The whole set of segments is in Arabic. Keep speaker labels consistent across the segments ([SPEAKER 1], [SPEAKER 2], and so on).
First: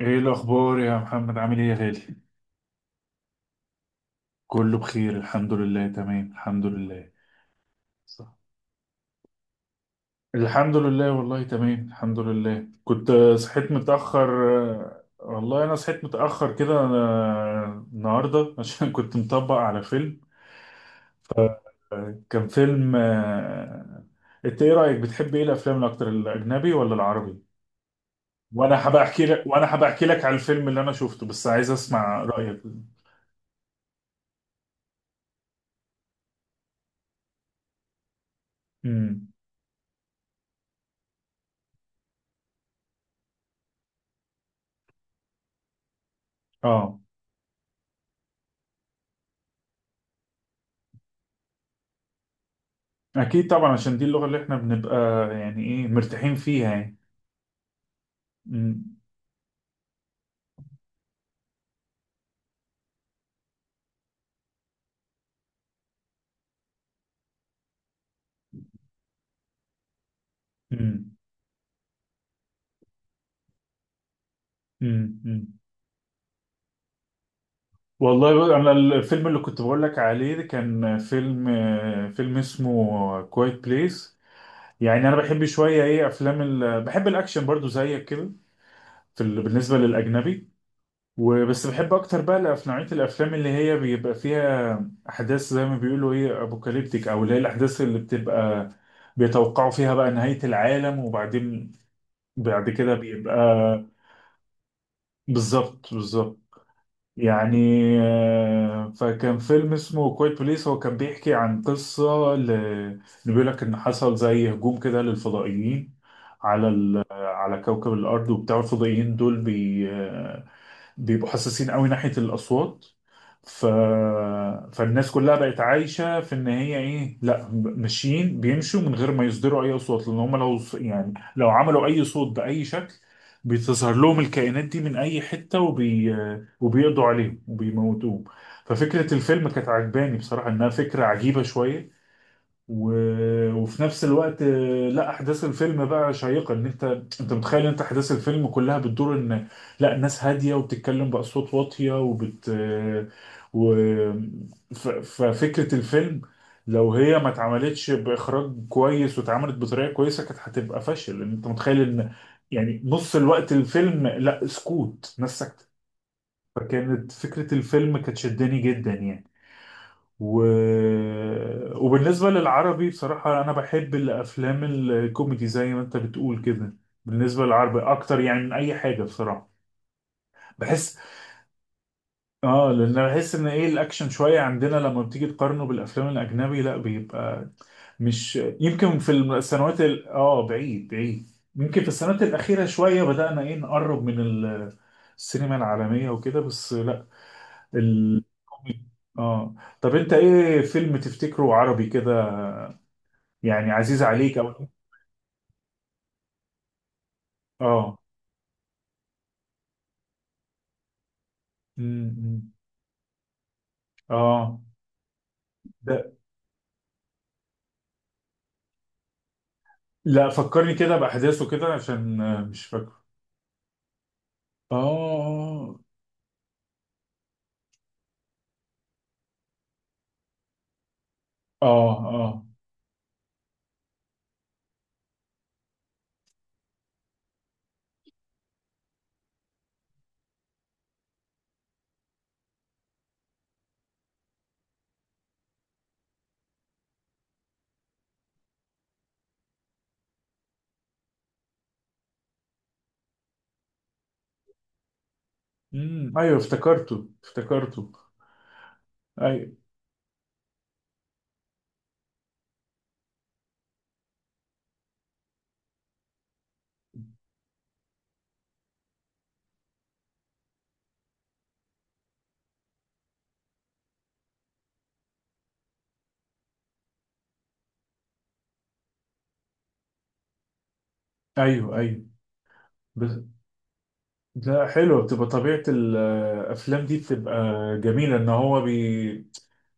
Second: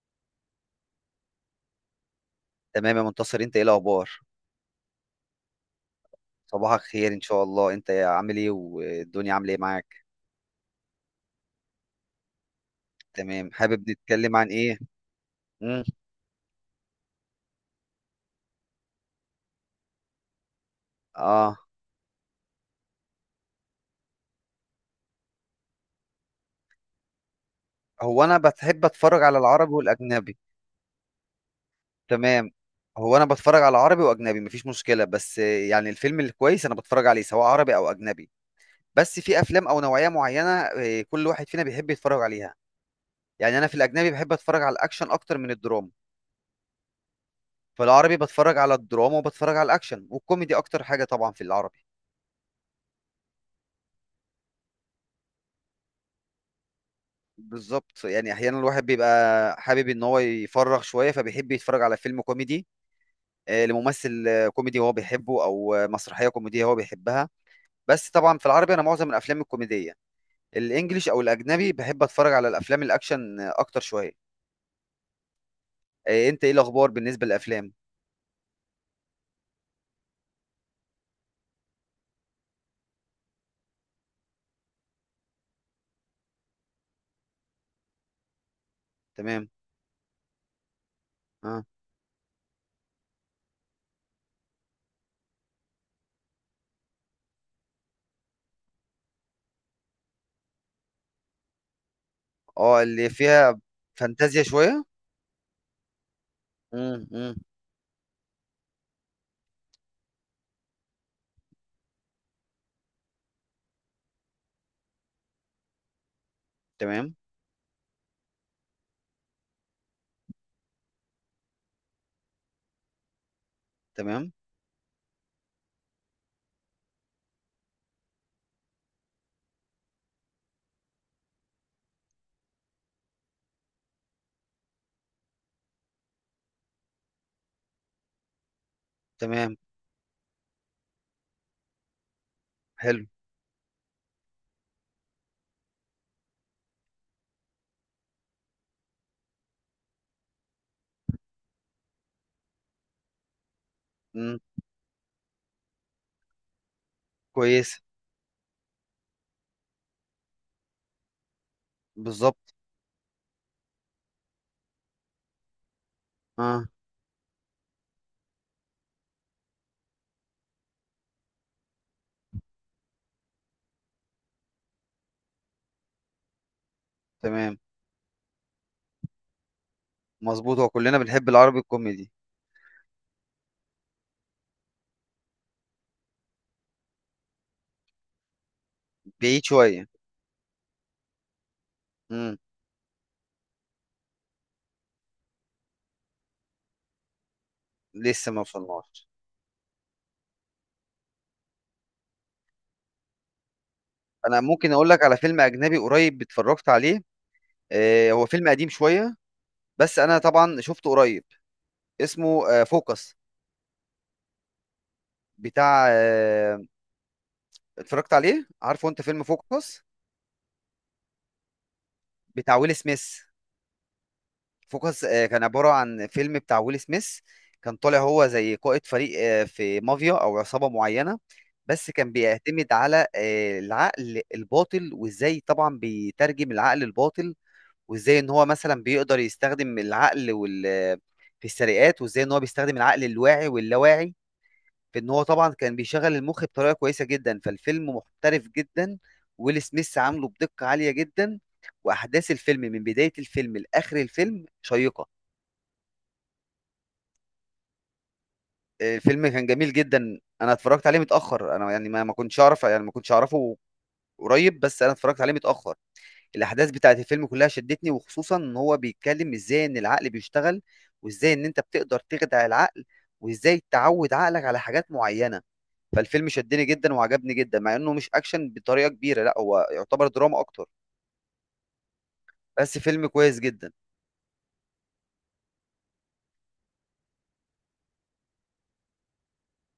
[SPEAKER 1] ايه الاخبار يا محمد؟ عامل ايه يا غالي؟
[SPEAKER 2] تمام، يا منتصر، انت ايه الاخبار؟
[SPEAKER 1] كله بخير الحمد لله، تمام الحمد
[SPEAKER 2] صباحك
[SPEAKER 1] لله.
[SPEAKER 2] خير ان شاء الله. انت عامل
[SPEAKER 1] صح.
[SPEAKER 2] ايه والدنيا عامله ايه معاك؟
[SPEAKER 1] الحمد لله، والله تمام الحمد لله. كنت
[SPEAKER 2] تمام.
[SPEAKER 1] صحيت
[SPEAKER 2] حابب نتكلم عن
[SPEAKER 1] متأخر.
[SPEAKER 2] ايه؟
[SPEAKER 1] والله انا
[SPEAKER 2] مم.
[SPEAKER 1] صحيت متأخر كده أنا النهارده عشان كنت مطبق على فيلم.
[SPEAKER 2] اه.
[SPEAKER 1] كان فيلم انت ايه رأيك؟ بتحب ايه الافلام الاكتر، الاجنبي ولا العربي؟
[SPEAKER 2] هو انا بحب
[SPEAKER 1] وانا هبقى
[SPEAKER 2] اتفرج
[SPEAKER 1] احكي
[SPEAKER 2] على
[SPEAKER 1] لك
[SPEAKER 2] العربي
[SPEAKER 1] وانا هبقى احكي لك على
[SPEAKER 2] والاجنبي.
[SPEAKER 1] الفيلم اللي انا شفته، بس عايز اسمع
[SPEAKER 2] تمام.
[SPEAKER 1] رأيك.
[SPEAKER 2] هو انا بتفرج على عربي واجنبي، مفيش مشكله، بس يعني الفيلم الكويس انا بتفرج عليه سواء عربي او اجنبي. بس
[SPEAKER 1] امم.
[SPEAKER 2] في افلام او نوعيه معينه، كل واحد فينا بيحب يتفرج عليها. يعني انا في الاجنبي بحب اتفرج على الاكشن اكتر من الدراما.
[SPEAKER 1] اه.
[SPEAKER 2] في العربي بتفرج على الدراما وبتفرج على الاكشن والكوميدي اكتر حاجه طبعا في العربي.
[SPEAKER 1] اكيد طبعا، عشان دي اللغه اللي احنا بنبقى يعني ايه مرتاحين فيها يعني.
[SPEAKER 2] بالظبط، يعني احيانا
[SPEAKER 1] أمم،
[SPEAKER 2] الواحد بيبقى حابب ان هو يفرغ شويه فبيحب يتفرج على فيلم كوميدي، لممثل كوميدي هو بيحبه، او مسرحيه كوميديه هو بيحبها. بس طبعا في العربي انا معظم الافلام الكوميديه. الانجليش
[SPEAKER 1] أمم،
[SPEAKER 2] او الاجنبي بحب اتفرج على الافلام الاكشن اكتر شويه.
[SPEAKER 1] أمم، أمم.
[SPEAKER 2] انت ايه الاخبار بالنسبه للافلام؟
[SPEAKER 1] والله بقى انا الفيلم اللي كنت بقول لك عليه ده كان فيلم، فيلم اسمه كوايت بليس. يعني انا بحب شويه ايه افلام بحب الاكشن برضو زيك كده في
[SPEAKER 2] تمام.
[SPEAKER 1] بالنسبه للاجنبي.
[SPEAKER 2] اه.
[SPEAKER 1] وبس بحب اكتر بقى نوعيه الافلام اللي هي بيبقى فيها احداث زي ما بيقولوا ايه ابوكاليبتيك، او اللي هي الاحداث اللي بتبقى بيتوقعوا فيها بقى نهاية العالم، وبعدين بعد
[SPEAKER 2] اه
[SPEAKER 1] كده
[SPEAKER 2] اللي
[SPEAKER 1] بيبقى.
[SPEAKER 2] فيها فانتازيا شويه.
[SPEAKER 1] بالظبط بالظبط.
[SPEAKER 2] امم، امم.
[SPEAKER 1] يعني فكان فيلم اسمه كويت بليس، هو كان بيحكي عن قصة اللي بيقول لك إن حصل زي هجوم كده للفضائيين على
[SPEAKER 2] تمام،
[SPEAKER 1] على كوكب الأرض. وبتاع الفضائيين دول بي... آه، بيبقوا حساسين قوي ناحية الأصوات. ف...
[SPEAKER 2] تمام،
[SPEAKER 1] فالناس كلها بقت عايشة في إن هي إيه، لا ماشيين بيمشوا من غير ما يصدروا أي أصوات، لأن هم لو يعني لو عملوا أي صوت بأي شكل بتظهر لهم الكائنات دي من أي حتة وبيقضوا عليهم وبيموتوهم. ففكرة الفيلم
[SPEAKER 2] تمام.
[SPEAKER 1] كانت عجباني بصراحة، إنها فكرة عجيبة شوية. و...
[SPEAKER 2] حلو.
[SPEAKER 1] وفي نفس الوقت لا احداث الفيلم بقى شيقه، ان انت انت متخيل انت احداث الفيلم كلها بتدور ان لا الناس هاديه وبتتكلم باصوات واطيه وبت آه، و...
[SPEAKER 2] امم.
[SPEAKER 1] ف... ففكره الفيلم لو هي ما
[SPEAKER 2] كويس.
[SPEAKER 1] اتعملتش باخراج كويس واتعملت بطريقه كويسه كانت هتبقى فاشل، لان انت متخيل ان
[SPEAKER 2] بالظبط.
[SPEAKER 1] يعني نص الوقت الفيلم لا سكوت، ناس ساكته.
[SPEAKER 2] اه.
[SPEAKER 1] فكانت فكره الفيلم كانت شداني جدا يعني. و... وبالنسبة للعربي بصراحة أنا بحب الأفلام الكوميدي زي ما أنت بتقول كده، بالنسبة
[SPEAKER 2] تمام.
[SPEAKER 1] للعربي أكتر يعني من أي حاجة بصراحة.
[SPEAKER 2] مظبوط، هو
[SPEAKER 1] بحس
[SPEAKER 2] كلنا بنحب العربي الكوميدي.
[SPEAKER 1] آه، لأن أنا بحس إن إيه الأكشن شوية عندنا لما بتيجي تقارنه بالأفلام الأجنبي لا بيبقى مش يمكن في
[SPEAKER 2] بعيد
[SPEAKER 1] السنوات
[SPEAKER 2] شوية.
[SPEAKER 1] ال... آه بعيد بعيد. يمكن في السنوات
[SPEAKER 2] امم.
[SPEAKER 1] الأخيرة شوية بدأنا إيه نقرب من السينما العالمية وكده، بس لا ال...
[SPEAKER 2] لسه ما وصلناش.
[SPEAKER 1] آه طب أنت إيه فيلم تفتكره عربي كده يعني عزيز عليك
[SPEAKER 2] انا
[SPEAKER 1] او؟
[SPEAKER 2] ممكن اقول لك على فيلم اجنبي قريب اتفرجت عليه،
[SPEAKER 1] اه.
[SPEAKER 2] هو فيلم قديم شوية، بس انا طبعا شفته قريب. اسمه
[SPEAKER 1] امم.
[SPEAKER 2] فوكس.
[SPEAKER 1] اه.
[SPEAKER 2] بتاع
[SPEAKER 1] ده؟
[SPEAKER 2] آه اتفرجت عليه؟ عارفه انت فيلم فوكس
[SPEAKER 1] لا فكرني كده بأحداثه كده عشان
[SPEAKER 2] بتاع
[SPEAKER 1] مش
[SPEAKER 2] ويل
[SPEAKER 1] فاكره.
[SPEAKER 2] سميث؟ فوكس كان عبارة
[SPEAKER 1] اه.
[SPEAKER 2] عن فيلم بتاع ويل سميث. كان طالع هو زي قائد فريق في مافيا او عصابة معينة.
[SPEAKER 1] اه.
[SPEAKER 2] بس كان
[SPEAKER 1] اه.
[SPEAKER 2] بيعتمد على العقل الباطل، وازاي طبعا بيترجم العقل الباطل، وازاي ان هو مثلا بيقدر يستخدم العقل في السرقات، وازاي ان هو بيستخدم العقل الواعي واللاواعي، في ان هو طبعا كان بيشغل المخ بطريقه كويسه جدا. فالفيلم محترف جدا، ويل سميث عامله بدقه عاليه جدا، واحداث الفيلم من بدايه الفيلم لاخر الفيلم شيقه.
[SPEAKER 1] امم. ايوه افتكرته افتكرته.
[SPEAKER 2] الفيلم كان
[SPEAKER 1] ايوه
[SPEAKER 2] جميل جدا. انا اتفرجت عليه متاخر، انا يعني ما كنتش اعرف، يعني ما كنتش اعرفه قريب، بس انا اتفرجت عليه متاخر. الاحداث بتاعت الفيلم كلها شدتني، وخصوصا ان هو بيتكلم ازاي ان العقل بيشتغل، وازاي ان انت بتقدر تخدع العقل، وازاي تعود عقلك على حاجات معينة. فالفيلم شدني جدا وعجبني جدا، مع انه مش اكشن بطريقة كبيرة، لا هو يعتبر دراما اكتر.
[SPEAKER 1] ايوه ايوه.
[SPEAKER 2] بس فيلم
[SPEAKER 1] بس
[SPEAKER 2] كويس جدا.
[SPEAKER 1] لا حلوه بتبقى طبيعه الافلام دي، بتبقى جميله ان هو بي،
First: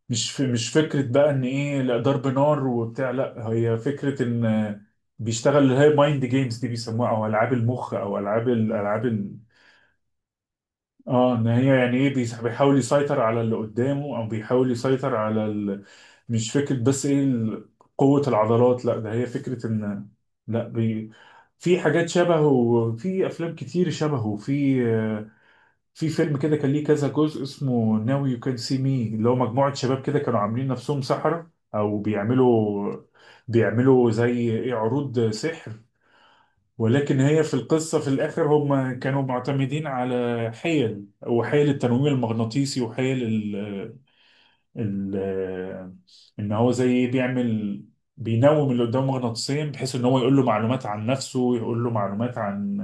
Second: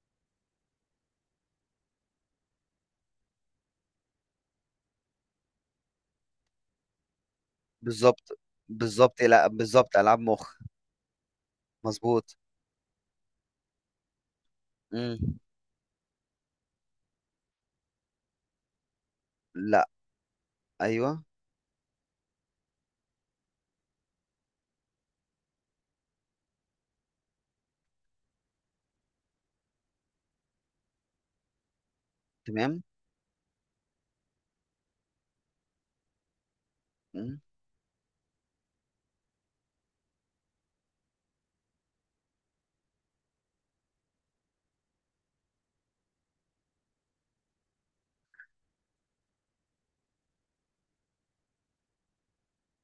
[SPEAKER 1] مش فكره بقى ان ايه لا ضرب نار وبتاع، لا هي فكره ان بيشتغل اللي هي مايند جيمز دي بيسموها، او العاب المخ او
[SPEAKER 2] بالظبط،
[SPEAKER 1] العاب الالعاب.
[SPEAKER 2] بالظبط، لا بالظبط، العاب مخ.
[SPEAKER 1] اه، ان هي يعني ايه
[SPEAKER 2] مظبوط.
[SPEAKER 1] بيحاول يسيطر على اللي قدامه او بيحاول يسيطر
[SPEAKER 2] مم.
[SPEAKER 1] على مش فكرة بس ايه قوة العضلات، لا ده هي فكرة
[SPEAKER 2] لا.
[SPEAKER 1] ان، لا بي...
[SPEAKER 2] ايوه.
[SPEAKER 1] في حاجات شبهه وفي افلام كتير شبهه في في فيلم كده كان ليه كذا جزء اسمه ناو يو كان سي مي، اللي هو مجموعة شباب كده كانوا عاملين نفسهم سحرة او
[SPEAKER 2] تمام.
[SPEAKER 1] بيعملوا زي ايه عروض سحر، ولكن
[SPEAKER 2] مم.
[SPEAKER 1] هي في القصة في الآخر هم كانوا معتمدين على حيل، وحيل التنويم المغناطيسي، وحيل ال ال إن هو زي بيعمل بينوم اللي قدامه مغناطيسيا بحيث إن هو يقول له معلومات عن نفسه، ويقول له معلومات عن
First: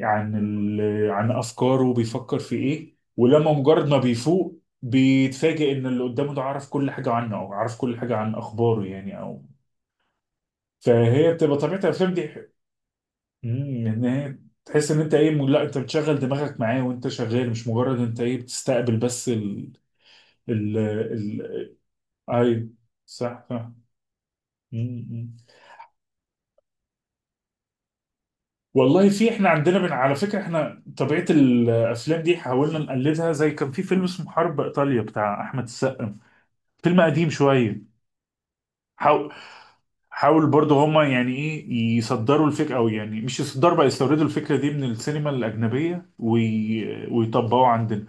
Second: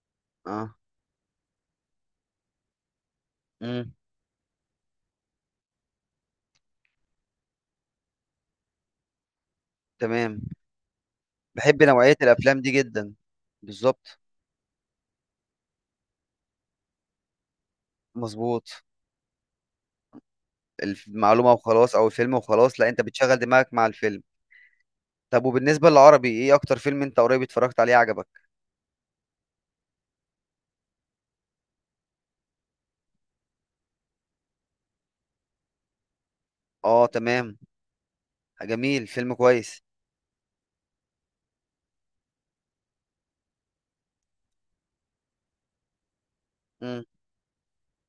[SPEAKER 1] عن
[SPEAKER 2] اه.
[SPEAKER 1] ال عن أفكاره بيفكر في إيه، ولما مجرد
[SPEAKER 2] مم.
[SPEAKER 1] ما بيفوق بيتفاجئ إن اللي قدامه ده عارف كل حاجة عنه، أو عارف كل حاجة عن أخباره يعني أو.
[SPEAKER 2] تمام.
[SPEAKER 1] فهي بتبقى طبيعة
[SPEAKER 2] بحب
[SPEAKER 1] الأفلام
[SPEAKER 2] نوعية
[SPEAKER 1] دي.
[SPEAKER 2] الافلام دي جدا.
[SPEAKER 1] امم، ان
[SPEAKER 2] بالظبط.
[SPEAKER 1] هي تحس ان انت ايه لا انت بتشغل دماغك معاه وانت شغال، مش مجرد انت ايه
[SPEAKER 2] مظبوط.
[SPEAKER 1] بتستقبل بس ال ال
[SPEAKER 2] المعلومة
[SPEAKER 1] ال
[SPEAKER 2] وخلاص، او الفيلم
[SPEAKER 1] ايوه.
[SPEAKER 2] وخلاص، لا انت بتشغل
[SPEAKER 1] صح صح.
[SPEAKER 2] دماغك مع الفيلم.
[SPEAKER 1] امم.
[SPEAKER 2] طب وبالنسبة للعربي ايه اكتر فيلم انت قريب اتفرجت عليه عجبك؟
[SPEAKER 1] والله في احنا عندنا من على فكره، احنا طبيعه الافلام دي حاولنا نقلدها. زي كان في فيلم اسمه حرب ايطاليا بتاع احمد السقا، فيلم
[SPEAKER 2] اه،
[SPEAKER 1] قديم
[SPEAKER 2] تمام.
[SPEAKER 1] شويه.
[SPEAKER 2] جميل،
[SPEAKER 1] حاول
[SPEAKER 2] فيلم كويس.
[SPEAKER 1] حاول برضه هما يعني ايه يصدروا الفكره، او يعني مش يصدروا بقى، يستوردوا الفكره دي من السينما الاجنبيه
[SPEAKER 2] امم.
[SPEAKER 1] ويطبقوا عندنا.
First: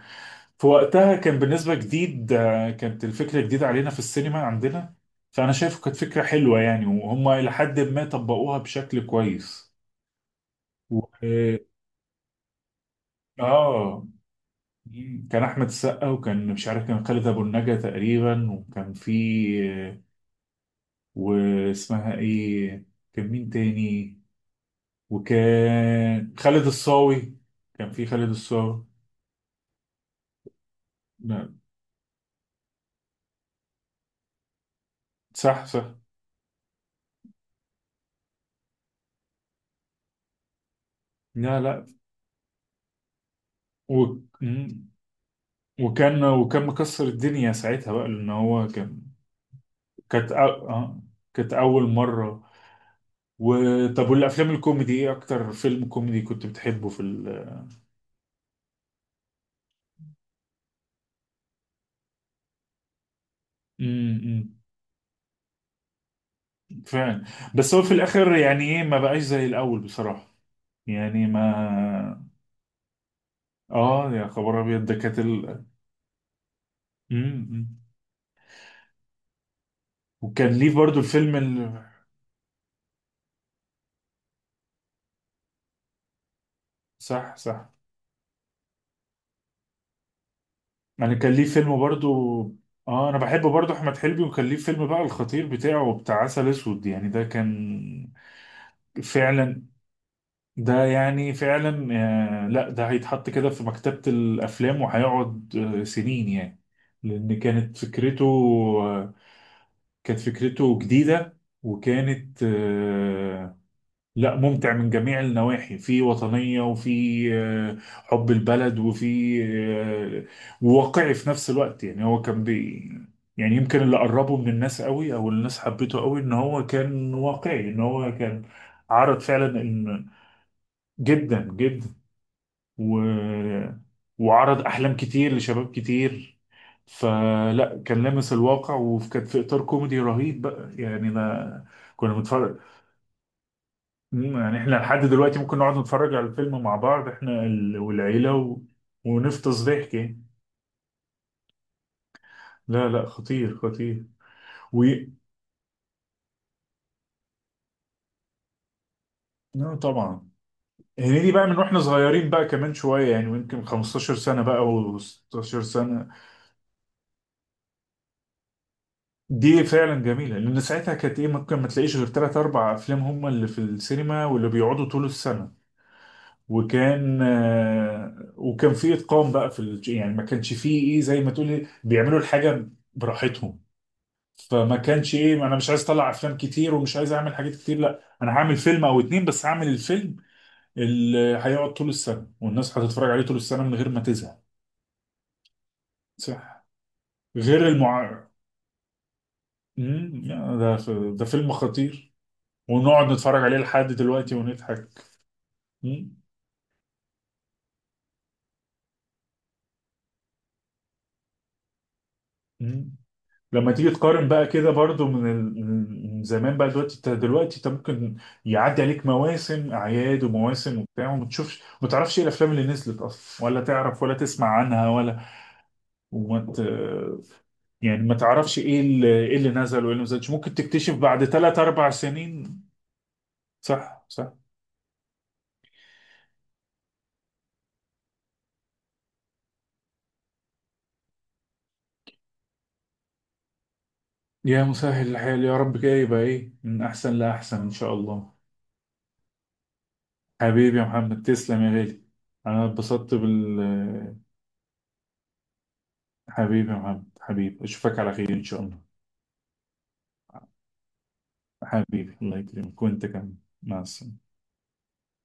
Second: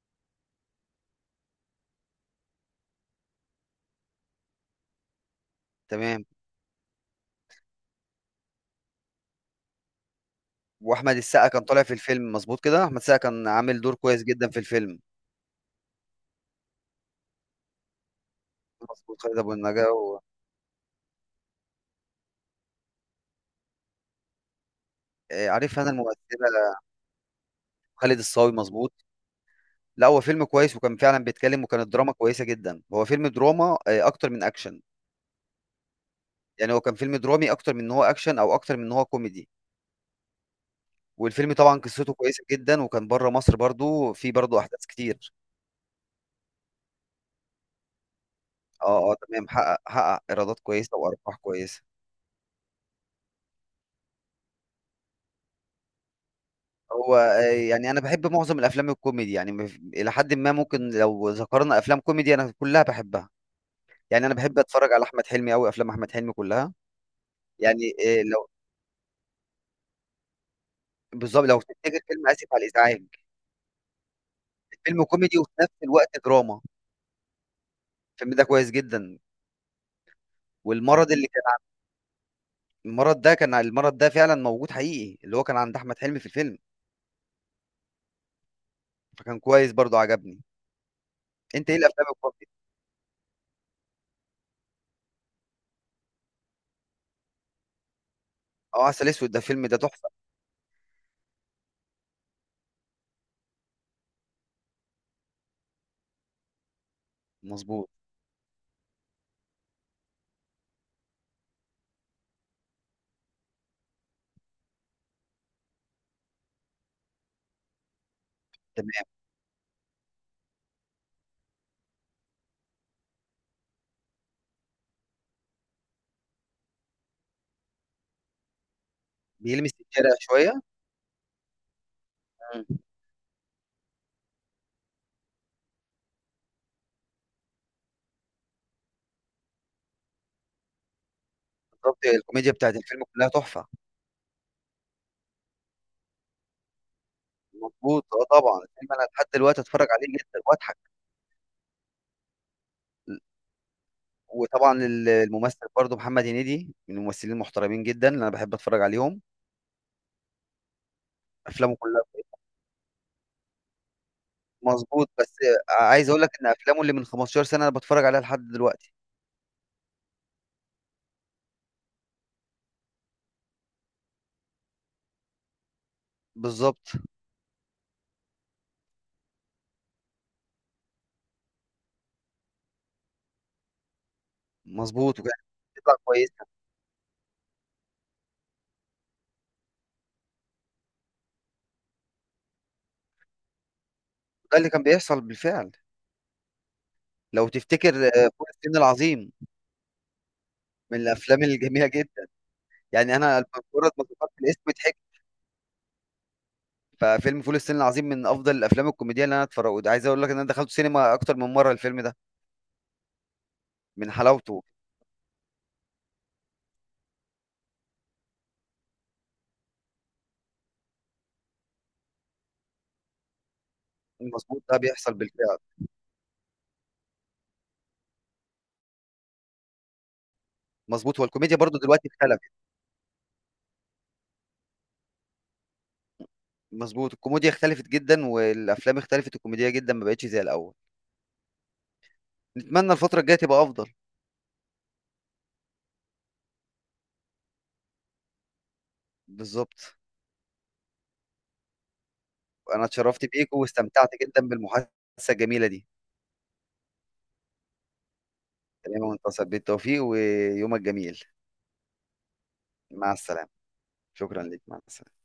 [SPEAKER 1] في وقتها كان بالنسبة جديد كانت الفكرة جديدة علينا في السينما عندنا، فأنا شايفه كانت فكرة
[SPEAKER 2] تمام.
[SPEAKER 1] حلوة يعني، وهم إلى حد ما طبقوها بشكل كويس. و...
[SPEAKER 2] واحمد السقا
[SPEAKER 1] آه
[SPEAKER 2] كان طالع في الفيلم، مظبوط كده، احمد السقا كان عامل دور
[SPEAKER 1] آه،
[SPEAKER 2] كويس جدا في الفيلم.
[SPEAKER 1] كان أحمد السقا، وكان مش عارف كان خالد أبو النجا تقريبا، وكان في
[SPEAKER 2] مظبوط، خالد ابو النجا
[SPEAKER 1] آه، واسمها إيه؟ كان مين تاني؟
[SPEAKER 2] عارف انا
[SPEAKER 1] وكان خالد
[SPEAKER 2] الممثلة.
[SPEAKER 1] الصاوي، كان في
[SPEAKER 2] خالد
[SPEAKER 1] خالد
[SPEAKER 2] الصاوي،
[SPEAKER 1] الصاوي.
[SPEAKER 2] مظبوط. لا هو فيلم كويس، وكان فعلا
[SPEAKER 1] لا.
[SPEAKER 2] بيتكلم، وكانت دراما كويسة جدا. هو فيلم دراما اكتر من اكشن.
[SPEAKER 1] صح صح.
[SPEAKER 2] يعني هو كان فيلم درامي اكتر من ان هو اكشن، او اكتر من ان هو كوميدي. والفيلم
[SPEAKER 1] لا
[SPEAKER 2] طبعا
[SPEAKER 1] لا.
[SPEAKER 2] قصته كويسه جدا، وكان بره مصر
[SPEAKER 1] و...
[SPEAKER 2] برضو في برضو احداث
[SPEAKER 1] مم.
[SPEAKER 2] كتير.
[SPEAKER 1] وكان وكان مكسر الدنيا ساعتها بقى لان هو
[SPEAKER 2] اه،
[SPEAKER 1] كان،
[SPEAKER 2] اه، تمام، حقق
[SPEAKER 1] كانت أ-
[SPEAKER 2] ايرادات كويسه
[SPEAKER 1] اه
[SPEAKER 2] وارباح
[SPEAKER 1] كانت
[SPEAKER 2] كويسه.
[SPEAKER 1] اول مره. وطب، والافلام الكوميدي ايه اكتر فيلم كوميدي كنت بتحبه في
[SPEAKER 2] هو
[SPEAKER 1] ال؟
[SPEAKER 2] يعني انا بحب معظم الافلام الكوميدي، يعني الى حد ما ممكن لو ذكرنا افلام كوميدي انا كلها بحبها. يعني انا
[SPEAKER 1] امم.
[SPEAKER 2] بحب اتفرج على احمد حلمي قوي، افلام احمد حلمي كلها.
[SPEAKER 1] فعلا. بس هو
[SPEAKER 2] يعني
[SPEAKER 1] في
[SPEAKER 2] آه،
[SPEAKER 1] الاخر
[SPEAKER 2] لو
[SPEAKER 1] يعني ايه ما بقاش زي الاول بصراحه. يعني
[SPEAKER 2] بالظبط، لو تفتكر فيلم
[SPEAKER 1] ما.
[SPEAKER 2] اسف على الازعاج،
[SPEAKER 1] اه يا خبر ابيض، ده
[SPEAKER 2] الفيلم
[SPEAKER 1] كانت
[SPEAKER 2] كوميدي وفي نفس الوقت دراما.
[SPEAKER 1] امم.
[SPEAKER 2] الفيلم ده كويس جدا.
[SPEAKER 1] وكان ليه برضو
[SPEAKER 2] والمرض اللي
[SPEAKER 1] الفيلم
[SPEAKER 2] كان المرض ده فعلا موجود حقيقي، اللي هو كان عند احمد حلمي في الفيلم.
[SPEAKER 1] صح صح.
[SPEAKER 2] فكان كويس برضو، عجبني.
[SPEAKER 1] يعني كان ليه
[SPEAKER 2] انت ايه
[SPEAKER 1] فيلم
[SPEAKER 2] الافلام
[SPEAKER 1] برضو.
[SPEAKER 2] الكوميدي؟
[SPEAKER 1] اه، انا بحب برضو احمد حلمي، وكان ليه فيلم بقى الخطير بتاعه بتاع عسل اسود، يعني ده كان
[SPEAKER 2] اه، عسل اسود، ده
[SPEAKER 1] فعلا،
[SPEAKER 2] الفيلم ده تحفه.
[SPEAKER 1] ده يعني فعلا لا ده هيتحط كده في مكتبة الأفلام، وهيقعد سنين يعني. لأن كانت
[SPEAKER 2] مظبوط.
[SPEAKER 1] فكرته آه، كانت فكرته جديدة، وكانت لا ممتع من جميع النواحي، في وطنية، وفي حب البلد، وفي
[SPEAKER 2] تمام.
[SPEAKER 1] آه، وواقعي في نفس الوقت. يعني هو كان بي يعني يمكن اللي قربه من الناس قوي، او الناس حبته قوي ان هو كان واقعي، ان هو كان عرض فعلا
[SPEAKER 2] بيلمس الشارع شويه.
[SPEAKER 1] جدا جدا.
[SPEAKER 2] مم.
[SPEAKER 1] و... وعرض احلام كتير لشباب كتير، فلا كان لامس الواقع، وكانت في اطار كوميدي رهيب بقى يعني. انا
[SPEAKER 2] بالظبط،
[SPEAKER 1] كنا
[SPEAKER 2] الكوميديا
[SPEAKER 1] بنتفرج.
[SPEAKER 2] بتاعت الفيلم كلها تحفه.
[SPEAKER 1] مم، يعني احنا لحد دلوقتي ممكن نقعد نتفرج على الفيلم مع بعض احنا
[SPEAKER 2] مظبوط،
[SPEAKER 1] والعيله
[SPEAKER 2] اه طبعا الفيلم انا لحد دلوقتي
[SPEAKER 1] ونفطس
[SPEAKER 2] اتفرج
[SPEAKER 1] ضحك
[SPEAKER 2] عليه
[SPEAKER 1] يعني.
[SPEAKER 2] جدا واضحك.
[SPEAKER 1] لا لا، خطير خطير. و،
[SPEAKER 2] وطبعا الممثل برضو محمد هنيدي من الممثلين المحترمين جدا اللي انا بحب اتفرج عليهم.
[SPEAKER 1] لا طبعا. هنيدي بقى من
[SPEAKER 2] افلامه
[SPEAKER 1] واحنا
[SPEAKER 2] كلها
[SPEAKER 1] صغيرين بقى كمان شويه يعني، يمكن 15 سنه بقى
[SPEAKER 2] مظبوط، بس
[SPEAKER 1] و16 سنه.
[SPEAKER 2] عايز اقول لك ان افلامه اللي من 15 سنه انا بتفرج عليها لحد دلوقتي.
[SPEAKER 1] دي فعلا جميلة، لأن ساعتها كانت إيه ممكن ما تلاقيش غير تلات أربع أفلام هما اللي في السينما واللي بيقعدوا طول السنة.
[SPEAKER 2] بالظبط.
[SPEAKER 1] وكان وكان في إتقان بقى في يعني ما كانش فيه إيه زي ما تقولي بيعملوا الحاجة براحتهم، فما كانش
[SPEAKER 2] مظبوط، وكانت
[SPEAKER 1] إيه أنا مش عايز
[SPEAKER 2] بتطلع
[SPEAKER 1] أطلع أفلام
[SPEAKER 2] كويسه.
[SPEAKER 1] كتير ومش عايز أعمل حاجات كتير، لا أنا هعمل فيلم أو اتنين بس، هعمل الفيلم اللي هيقعد طول السنة والناس هتتفرج عليه طول السنة من غير ما تزهق.
[SPEAKER 2] ده اللي كان بيحصل بالفعل.
[SPEAKER 1] صح.
[SPEAKER 2] لو
[SPEAKER 1] غير
[SPEAKER 2] تفتكر
[SPEAKER 1] المع،
[SPEAKER 2] فول الصين العظيم،
[SPEAKER 1] مم، لا، ده
[SPEAKER 2] من
[SPEAKER 1] ده
[SPEAKER 2] الافلام
[SPEAKER 1] فيلم
[SPEAKER 2] الجميله
[SPEAKER 1] خطير،
[SPEAKER 2] جدا.
[SPEAKER 1] ونقعد
[SPEAKER 2] يعني انا
[SPEAKER 1] نتفرج عليه لحد
[SPEAKER 2] مجرد ما ذكرت
[SPEAKER 1] دلوقتي
[SPEAKER 2] الاسم
[SPEAKER 1] ونضحك.
[SPEAKER 2] ضحكت.
[SPEAKER 1] مم.
[SPEAKER 2] ففيلم فول الصين العظيم من افضل الافلام الكوميديه اللي انا اتفرجت، عايز اقول لك ان انا دخلت سينما اكتر من مره الفيلم ده
[SPEAKER 1] مم. لما تيجي
[SPEAKER 2] من
[SPEAKER 1] تقارن بقى
[SPEAKER 2] حلاوته.
[SPEAKER 1] كده برضو من من زمان بقى، دلوقتي انت دلوقتي انت ممكن يعدي عليك مواسم اعياد ومواسم وبتاع وما تشوفش ما تعرفش ايه الافلام اللي نزلت اصلا، ولا تعرف ولا تسمع
[SPEAKER 2] مظبوط، ده
[SPEAKER 1] عنها
[SPEAKER 2] بيحصل
[SPEAKER 1] ولا
[SPEAKER 2] بالفعل.
[SPEAKER 1] وما ت... يعني ما تعرفش ايه ايه اللي نزل وايه اللي ما نزلش، ممكن تكتشف
[SPEAKER 2] مظبوط،
[SPEAKER 1] بعد
[SPEAKER 2] والكوميديا
[SPEAKER 1] ثلاث
[SPEAKER 2] برضو
[SPEAKER 1] اربع
[SPEAKER 2] دلوقتي اختلفت.
[SPEAKER 1] سنين. صح صح.
[SPEAKER 2] مظبوط، الكوميديا اختلفت جدا، والافلام اختلفت، الكوميديا جدا ما بقتش زي الاول. نتمنى الفتره الجايه تبقى افضل.
[SPEAKER 1] يا مسهل الحال يا رب، كده يبقى ايه من احسن لاحسن ان شاء الله.
[SPEAKER 2] بالظبط.
[SPEAKER 1] حبيبي يا محمد، تسلم يا غالي. انا
[SPEAKER 2] انا
[SPEAKER 1] اتبسطت
[SPEAKER 2] اتشرفت بيك،
[SPEAKER 1] بال،
[SPEAKER 2] واستمتعت جدا بالمحادثه الجميله دي.
[SPEAKER 1] حبيبي يا محمد، حبيبي اشوفك على خير ان شاء الله.
[SPEAKER 2] تمام، وانت بالتوفيق، ويومك جميل.
[SPEAKER 1] حبيبي الله يكرمك وانت
[SPEAKER 2] مع
[SPEAKER 1] كمان.
[SPEAKER 2] السلامه.
[SPEAKER 1] مع السلامه.
[SPEAKER 2] شكرا لك، مع السلامه.